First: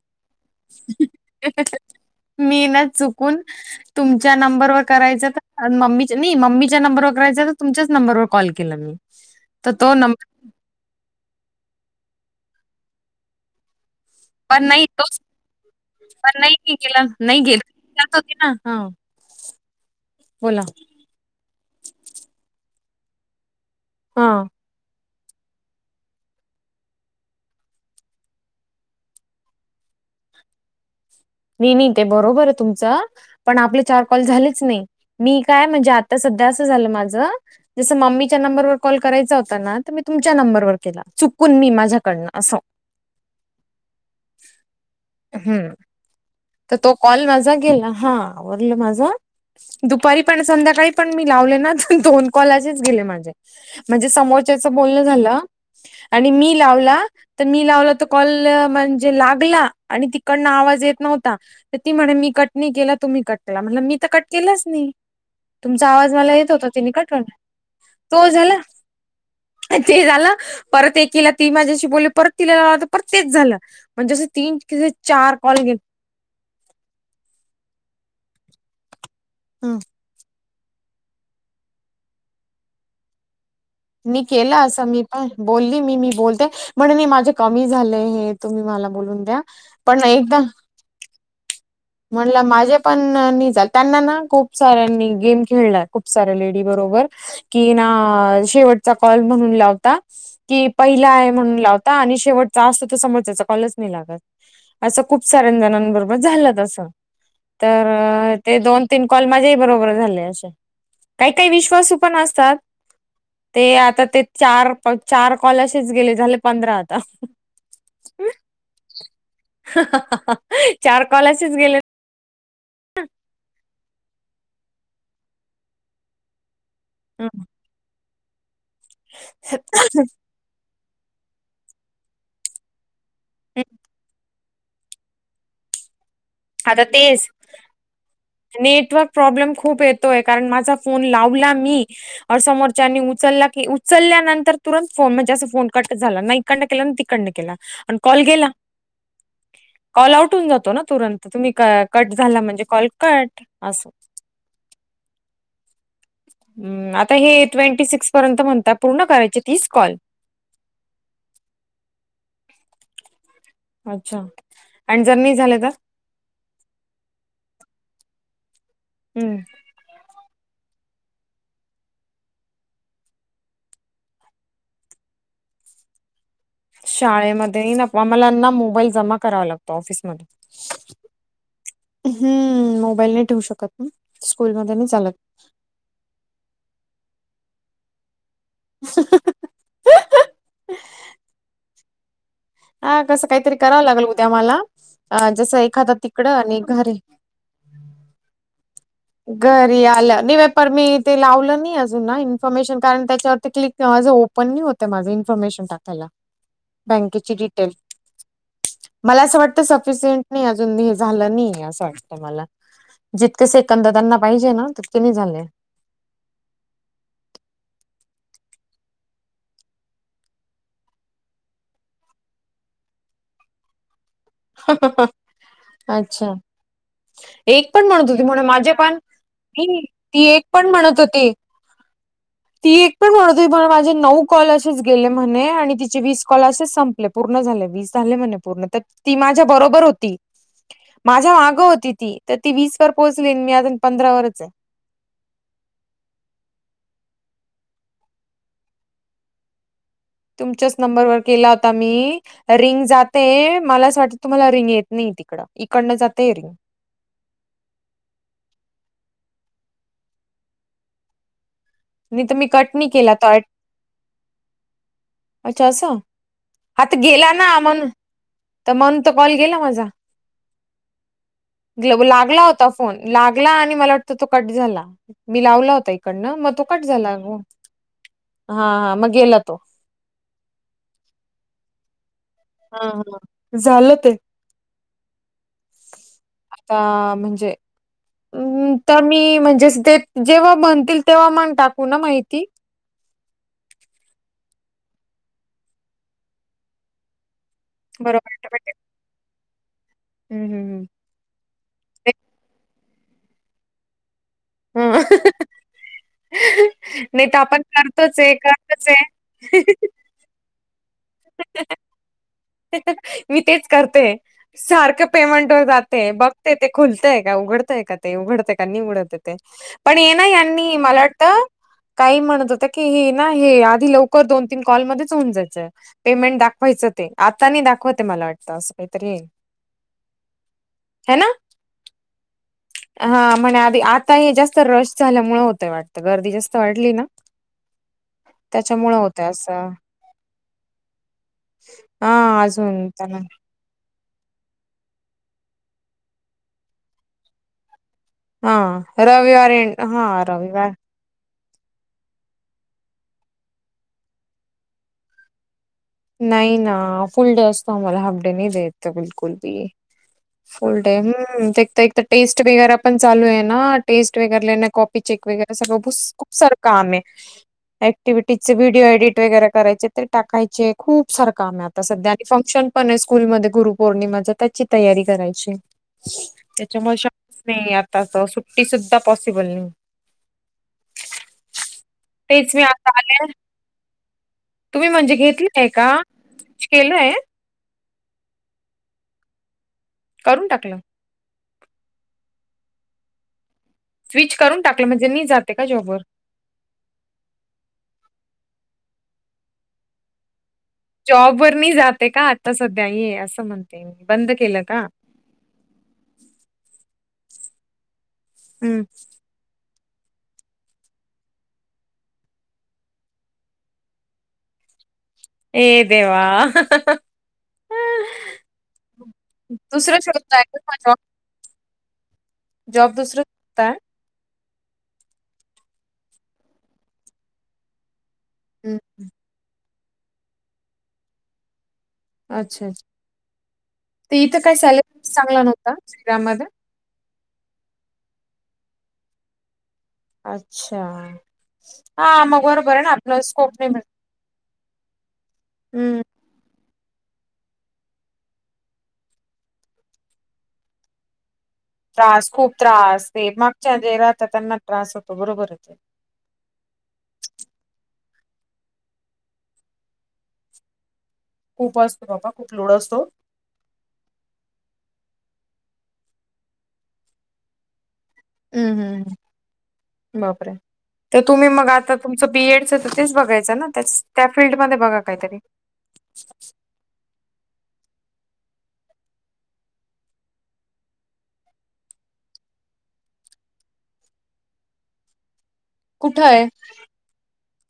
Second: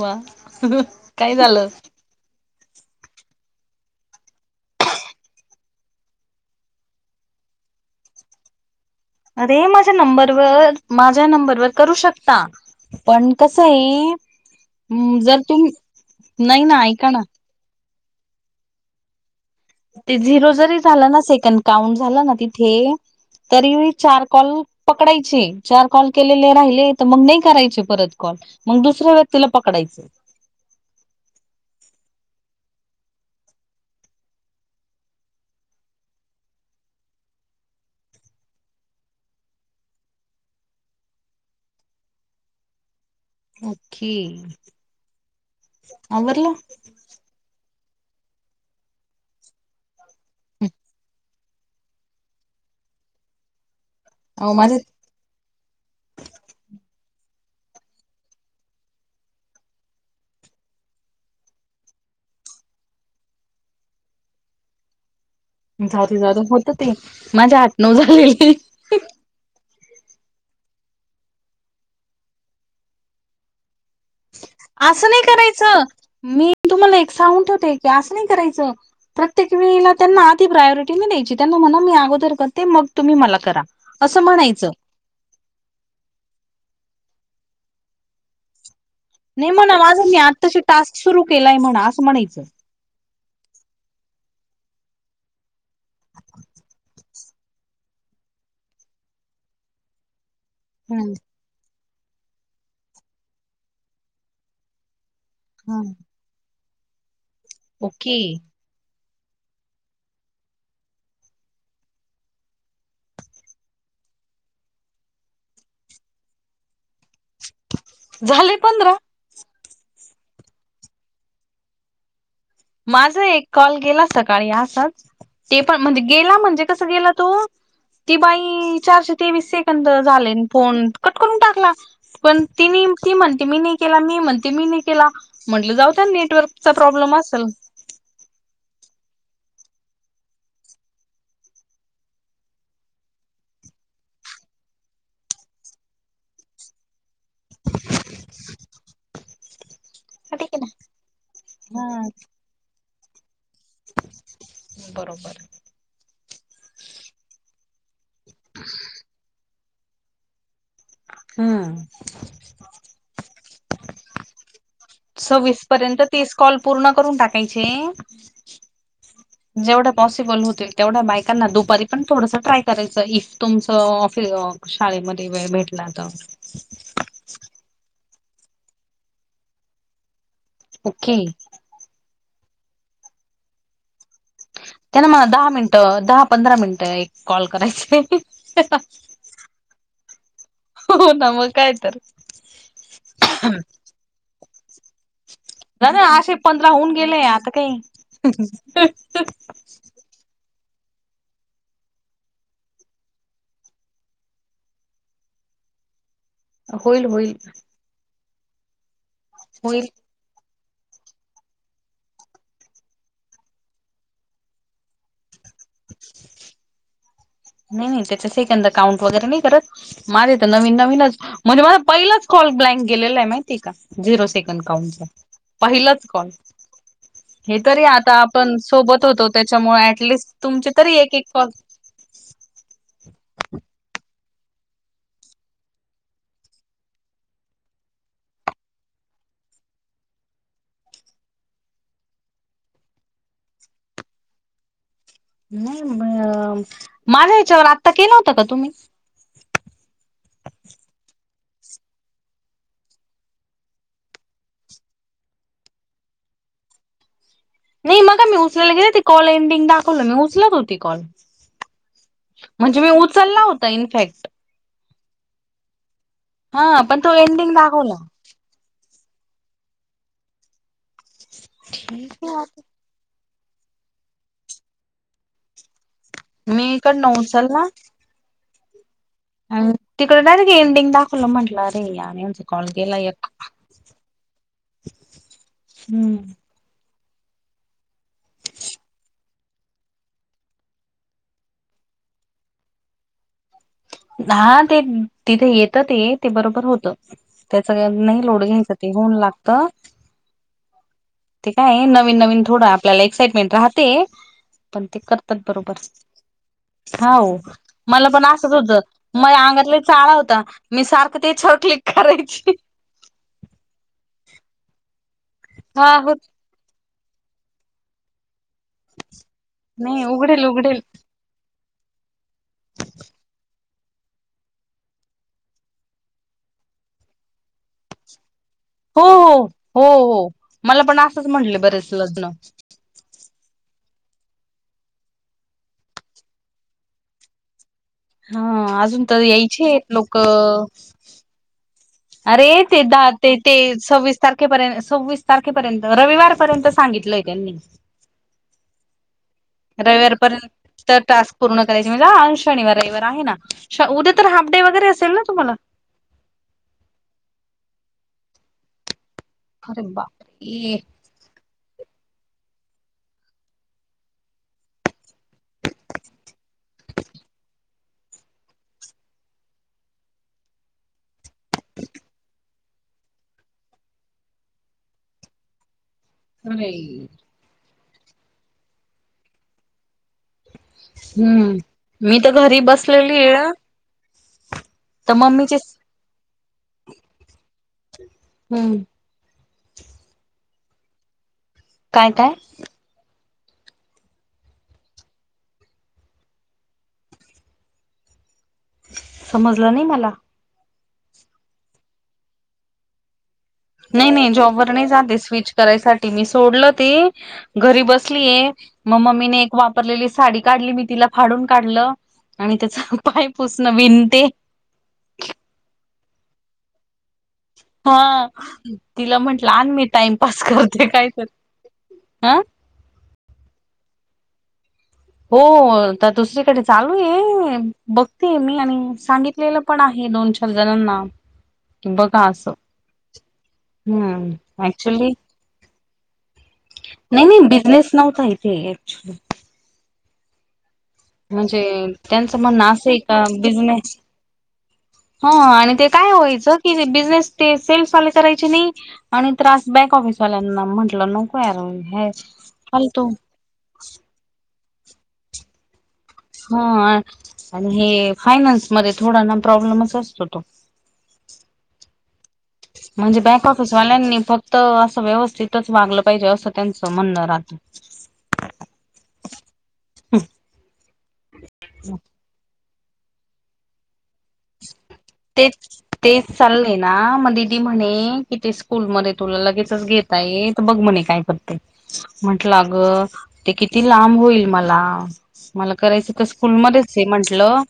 वा, काय झालंत. मी ना चुकून तुमच्या नंबरवर करायचं तर मम्मी नाही मम्मीच्या नंबरवर करायच तर तुमच्याच नंबरवर कॉल केलं मी. अरे तर माझ्या तो नंबर नंबरवर, माझ्या नंबरवर करू शकता पण कसं आहे. पण नाही तोच जर तुम पण नाही ना केला ऐका ना नाही केला. जात होते ना ह. ते झिरो जरी झालं ना सेकंड काउंट झालं ना तिथे. तरी मी चार हा कॉल पकडायचे, चार कॉल केलेले राहिले तर मग नाही करायचे परत कॉल. मग दुसऱ्या व्यक्तीला पकडायच. नाही, नाही ते बरोबर आहे तुमचं. पण आपले चार कॉल झालेच नाही. मी काय म्हणजे आता सध्या असं झालं माझ. जसं मम्मीच्या नंबरवर कॉल करायचा होता ना, तर मी तुमच्या नंबरवर केला. चुकून मी माझ्याकडनं असं. ओके, हम्म आवरल. तर तो कॉल माझा गेला हा आवरलं माझा दुपारी पण संध्याकाळी पण मी. लावल ना तर दोन कॉल असेच गेले माझे म्हणजे समोर अ च्याच माझ्या बोलन झाल. आणि मी लावला. तर मी लावल तर कॉल म्हणजे, लागला आणि तिकडनं आवाज येत नव्हता. ता तर ती म्हणे, मी कट नाही केला तुम्ही कट केला म्हण मी तर कट केलंच नाही? तुमचा जाऊ आवाज दे जाऊ मला दे येत होता. होत तिनी ते कठवून माझे आठ नऊ तो झालेले झाला. अ ते झालं. परत एकीला, ती माझ्याशी बोलली परत तिला परत तेच झालं. म्हणजे जसे तीन कि असं नाही चार कॉल गेल. करायचं मी तुम्हाला एक सांगून ठेवते की, असं नाही करायचं प्रत्येक वेळेला त्यांना ती प्रायोरिटी नाही द्यायची. त्यांना म्हणा मी अगोदर करते, मग तुम्ही मला करा. असं मी केला म्हणायचं अस मी. अ बोलली मी मी बोलते म्हण नाही माझे कमी झालेय हे तुम्ही मला बोलून. द्या नाही म्हणा, पण माझं मी एकदा आत्ताशी टास्क सुरू केलाय म्हणा. म्हणायचं म्हणलं माझ्या पण नि जाल त्यांना ना खूप साऱ्यांनी गेम खेळलाय खूप साऱ्या लेडी बरोबर! कि ना शेवटचा कॉल म्हणून लावता. कि पहिला हम्म आहे म्हणून लावता आणि शेवटचा असतो तर समोर त्याचा कॉलच नाही लागत. असं खूप साऱ्या हम्म जणांबरोबर झालं तसं तर ओके ते दोन, तीन कॉल माझ्याही बरोबर झाले असे काही-काही विश्वासू पण असतात. ते आता ते चार-चार कॉल असेच गेले झाले पंधरा आता. झाले पंधरा? चार कॉल असेच गेले. माझा एक कॉल गेला सकाळी असच ते पण म्हणजे गेला म्हणजे! कस गेला हम्म. तो ती बाई चारशे तेवीस सेकंद झाले अन् फोन. कट करून टाकला पण ति ती म्हणते मी नाही केला मी म्हणते? ते मी नाही केला म्हटलं जाऊ दया नेटवर्क, आता तेच, नेटवर्क प्रॉब्लेम खूप येतोय कारण माझा फोन लावला मी, अ समोरच्यानी उचलला की उचलल्यानंतर तुरंत फोन म्हणजे असं फोन कट झाला नाही. इकडन केला आणि तिकडन केला आणि कॉल गेला. [unintelligible] कॉल आउट ठीक होन आहे जातो ना तुरंत तुम्ही क हा. कट झाला म्हणजे कॉल कट अस. बरोबर आहे. हम आता हे ट्वेंटी सिक्स पर्यंत म्हणत पूर्ण करायची तीस कॉल. हम्मं, अच्छा. आणि जर नाही झाले सव्वीस तर पर्यंत तीस कॉल पूर्ण करून टाकायचे. हम्म. जेवढं पॉसिबल होतील तेवढ्या बायकांना दुपारी पण थोडस ट्राय करायचं ही तुमचं ऑफ हाय का? शाळेमध्ये वेळ भेटला तर. शाळेमध्ये नफ्वा मला ना मोबाईल जमा करावा लागतो ऑफिसमध्ये. ओके. हम्म मोबाईल नाही ठेवू शकत स्कूल मध्ये, त्यांना मला दहा मिनिटं दहा पंधरा मिनिटं एक कॉल करायचा आहे. हो ना म काय तर. हा कसं काहीतरी करावं लागल उद्या मला. अ जस ना एखादं ना तिकडं असे आणि एक पंधरा होऊन घरी गेले आता काही फ्री आल, मी ते लावलं नाही अजून ना इन्फॉर्मेशन कारण त्याच्यावर क्लिक आवाज पण नाही होते माझ इन्फॉर्मेशन टाकायला. होईल होईल बँकेची डिटेल मला असं वाटत होईल सफिशंट नाही अजून हे झालं नाही असं वाटतं मला. जितके सेकंद त्यांना पाहिजे ना, तितके नाही झाले. नाही नाही त्याच्या सेकंद काउंट वगैरे नाही करत. माझे तर नवीन नवीनच म्हणजे माझा पहिलाच कॉल ब्लँक गेलेला आहे, माहिती का झिरो सेकंड काऊंटचा पहिलाच अच्छा कॉल. हे एक तरी पण म्हणत आता होती म्हणे आपण माझे पण सोबत होतो. मी त्याच्यामुळे ती ऍटलिस्ट एक पण तुमचे तरी म्हणत एक-एक होती. कॉल ती एक पण बणत होती म्हण माझ्या नऊ कॉल असेच गेले म्हणे, आणि तिचे वीस कॉल असेच संपले, पूर्ण झाले वीस झाले म्हणे पूर्ण तर ती माझ्या बरोबर होती. माझ्या मागं होती ती. तर ती वीस वर पोहोचली, मी अजून पंधरा वरच आहे. नाही माझ्या याच्यावर आत्ता केलं होता का तुम्ही. तुमच्याच नंबरवर केला होता मी. रिंग जाते मला असं वाटतं, तुम्हाला रिंग येत नाही तिकड. इकडन जातंय नाही मगा मी उचलायला गेले, ती कॉल एंडिंग दाखवलं मी उचलत होती कॉल. नाही तर कट म्हणजे मी नाही केला तो उचलला होता इनफॅक्ट. अच्छा असं, हा आता पण तो गेला एंडिंग ना म्हण दाखवला तर म्हणून तर कॉल गेला माझा. लागला होता फोन लागला आणि मला वाटत तो कट झाला. मी लावला होता इकडंन मग तो मी कट झाला. इकडनं उचलला हा-हा मग तो. आणि तिकडे डायरेक्ट एडिंग दाखवलं, म्हटलं अरे यार कॉल हं गेला एक. हं झालं ते. का म्हणते. तर मी म्हणजेच ते जेव्हा बनतील, तेव्हा मण टाकू ना माहिती. हा ते तिथे येत ते, ते बरोबर होत. त्याच नाही लोड घ्यायचं, ते होऊन लागत. हं- हं. ते काय नवीन नवीन थोडं आपल्याला एक्साइटमेंट राहते. पण ते हम्म. करतात बरोबर. नाही हाव तर आपण मला करतोच पण आहे असत होत, करतोच माया अंगात लै आहे. चाळा होता. मी सारखं त्याच्यावर क्लिक करायची. मी तेच करते, सारखं पेमेंट वर हा जाते. हो ते ते खुलतय का, उघडतय का ते, उघडते का, नाही उघडते ते. पण नाही ये ना उघडेल यांनी उघडेल मला वाटत ते काही म्हणत होत्या, की हे ना हे आधी लवकर दोन तीन कॉल मध्येच होऊन जायचं, पेमेंट दाखवायचं ते. आता नाही दाखवतय मला वाटतं अस. हो-हो, हो-हो मला पण है असंच ना म्हटले बरेच जण. हा म्हणे आधी आता हे जास्त रश झाल्यामुळे होतय वाटतं, गर्दी जास्त वाढली ना. हा त्याच्यामुळे अजून तर होतय असं यायचेत लोक. हा अरे ते अजून दहा त्याला ते ते सव्वीस तारखेपर्यंत, सव्वीस तारखेपर्यंत, रविवारपर्यंत सांगितलंय त्यांनी. हां रविवारी रविवारीपर्यंत तर टास्क पूर्ण करायची शनिवार रविवार आहे ना उद्या तर हाफ डे वगैरे असेल ना तुम्हाला नाही ना फुल डे असतो आम्हाला हाफ डे नाही द्यायेत बिलकुल अरे बापरे फुल डे हम्म ते टेस्ट वगैरे पण चालू आहे ना टेस्ट वगैर चेक वगैरे सगळं खूप सारं काम आहे ऍक्टिव्हटीज चे व्हिडिओ एडिट वगैरे करायचे टाकायचे खूप सारं काम आहे आता सध्या आणि फंक्शन पण आहे स्कूलमध्ये गुरुपौर्णिमाच त्याची तयारी करायची अरे त्याच्यामुळे शच नाही आताच सुट्टी सुद्धा पॉसिबल नाही हम्म मी तर तेच घरी आता बसलेली आले आहे तुम्ही तर म्हणजे घेतले मम्मीचे आहे का केलंय हम्म करून टाकलं काय काय स्विच करून टाकलं म्हणजे नाही जाते का जॉब वर समजलं नाही मला जॉब वर नाही जाते का आता सध्या ये असं म्हणते मी नाही नाही बंद केलं जॉबवर का? नाही जाते स्विच करायसाठी मी सोडल ते घरी बसलीय हम्म मग मम्मीने एक वा वापरलेली साडी काढली मी तिला फाडून काढलं आणि त्याच पाय पुसणं विनते अरे देवा हा तिला म्हंटलं आण मी दुसरं टाइमपास शोधताय का करते जॉब काय तरी हा जॉब दुसर करताय हो तर दुसरीकडे चालू आहे बघते मी आणि हम्म, सांगितलेलं पण आहे दोन चार जणांना कि बघा अस अच्छा अच्छा ते इथे काय सॅलरी चांगला नव्हता श्रीराम मध्ये नाही नाही बिझनेस नव्हता इथे ॲक्चुली अच्छा म्हणजे हा त्यांचं मग म्हण बरोबर ना असे आहे आपलं का स्कोप नाही भेट बिझनेस ह आणि ते हम्म काय व्हायचं कि बिझनेस ते सेल्सवाले करायचे नाही आणि त्रास बॅक ऑफिसवाल्यांना म्हटलं नको यार हे त्रास खूप फालतू त्रास ते मागच्या जे राहतात त्यांना त्रास होतो बरोबर होते हा आणि हे फायनान्समध्ये थोडा ना प्रॉब्लेमच असतो तो उपवास बाबा खूप लोड असतो. म्हणजे बँक ऑफ ऑफिसवाल्यांनी फक्त असं व्यवस्थितच वागलं पाहिजे असं त्यांचं म्हणणं राहतं हम्म हम्म [inaudible] बापरे तर तुम्ही मग आता तुमचं बीएडच तर तेच बघायच ना त्याच त्या फील्डमध्येध्ये बघा काहीतरी तेच तेच चाललंय ना मग दिदी म्हणे कि ते स्कूल मध्ये तुला लगेचच घेत आहेत तर बघ म्हणे काय करते म्हटलं अग ते किती लांब होईल मला मला करायचं कुठं तर आहे स्कूलमध्येच आहे म्हंटलं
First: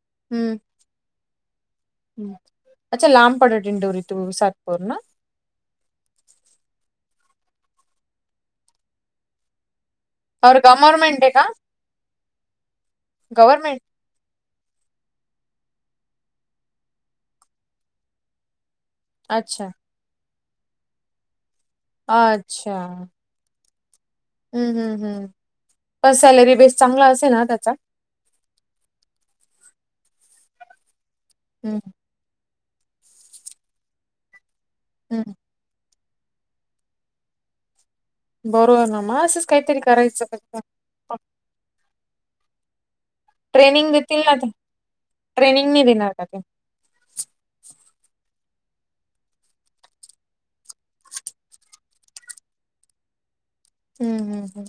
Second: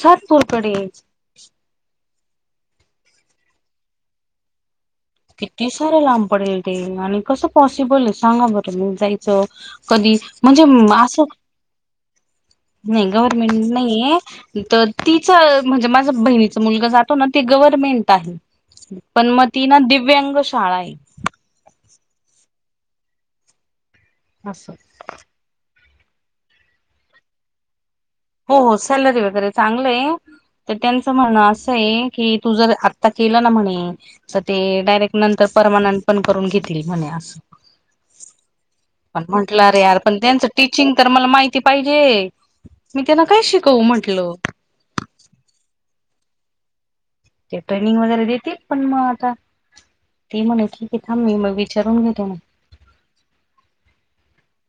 सातपूरकडे ह् अच्छा लांब पडेल दिंडोरी टू सातपूर ना किती सार लांब पडेल ते आणि कसं पॉसिबल आहे सांगा बरं मी जायचं कधी और म्हणजे गव्हर्मेंट असं,, आहे का नाही गव्हर्मेंट नाहीये, त तिचं म्हणजे माझं बहिणीचा मुलग जातो ना, ते गव्हर्मेंट आहे. पण मग ती अच्छा ना दिव्यांग शाळा आहे. अच्छा. असं हम्म हम्म हम्म, पण सॅलरी बेस चांगला असेल ना त्याचा? हो हो सॅलरी वगैरे चांगलं आहे,, तर त्यांचं म्हणणं हम्म असंय की तू जर आता केलं ना म्हणे, तर ते डायरेक्ट हम्म नंतर परमनंट पण करून घेतील म्हणे असं. बरोबर ना पण मग असंच म्हंटलं रे काहीतरी यार पण करायचं त्यांचं फक्त. टीचिंग तर मला माहिती पाहिजे. मी त्यांना काहीच ट्रेनिंग देतील ना ते, ट्रेनिंग नाही देणार का ते? ते ट्रेनिंग वगैरे देतील, पण मग आता ती म्हणे की थांब मग विचारून घेतो ना. हम्म हम्म,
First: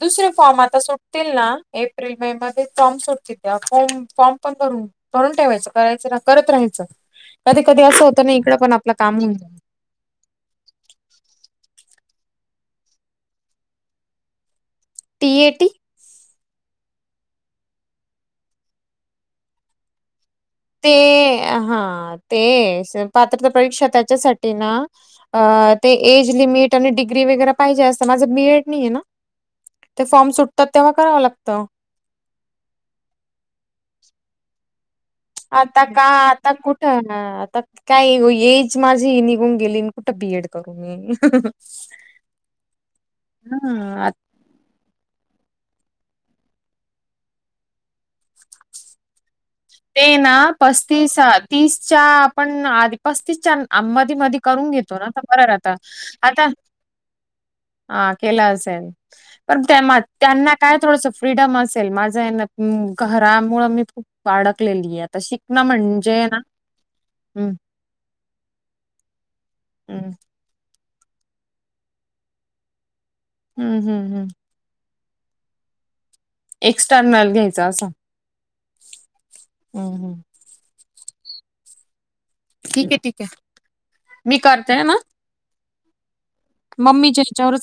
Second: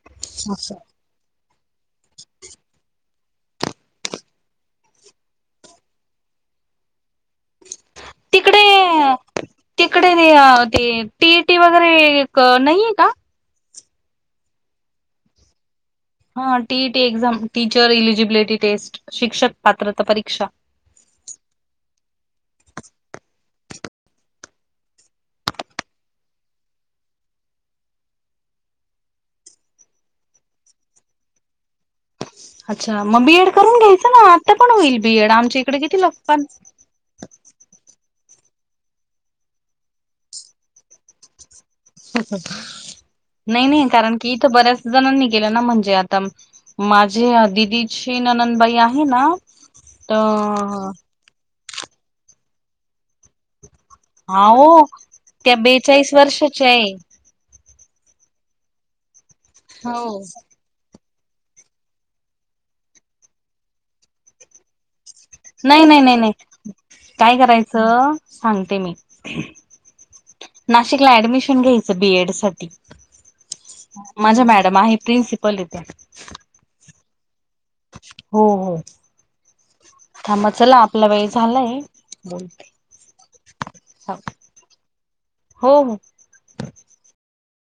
दुसरे फॉर्म असं. आता सुट तील ना,, एप्रिल मे मध्ये फॉर्म सुटतील त्या फॉर्म फॉर्म पण भरून करून ठेवायचं करायचं ना करत राहायचं,, कधी कधी असं होतं ना इकडं तिकडे पण आपलं काम होवुन जात तिकडे ते टीईटी वगैरे नाहीये का? टीएटी हा TET exam, teacher eligibility test शिक्षक पात्रता परीक्षा. ते, हा ते पात्रपरीक्षा त्याच्यासाठी ना अ ते एज लिमिट आणि डिग्री वगैरे पाहिजे असतं, माझं बीएड नाहीेये ना ते फॉर्म सुटतात तेव्हा करावं लागतं. अच्छा मग बीएड करून घ्यायचं ना, आता पण होईल बीएड, आमच्या इकडं आता किती का लोकां आता आता काय एज माझी निघून गेली न कुठं बीएड करु नाही नाही हां, कारण कि इथं बऱ्याच जणांनी केलं ना म्हणजे आता माझे दिदीची ननंनबाई आहे ना ते ना तर पस्तीस तीसच्या आपण आध पस्तीसच्या मधी हा करून हो घेतो ना आ बर त्या आता, बेचाळीस आता वर्षाच्या आहे हा केलं असेल, पण त्या हो त्यांना काय थोडंसं फ्रीडम असेल, माझं आहे ना घरामुंळं मी खूप वाडकलेली आहे आता शिक नाही नाही नाही नाही काय करायचं, सांगते मी हम्म नाशिकला ऍडमिशन घ्यायचं बीएड साठी,, हम्म हम्म हम्म माझ्या मॅडम आहेत प्रिनसिपल येत्या. एक्स्टर्नल घ्यायचा असा हो हो. [inaudible] थांबा चला आपला वेळ झालाय,, बोलते ठीक आहे ठीक आहे, मी करते ना हो हो. मम्मीच्या ह्यच्यावरच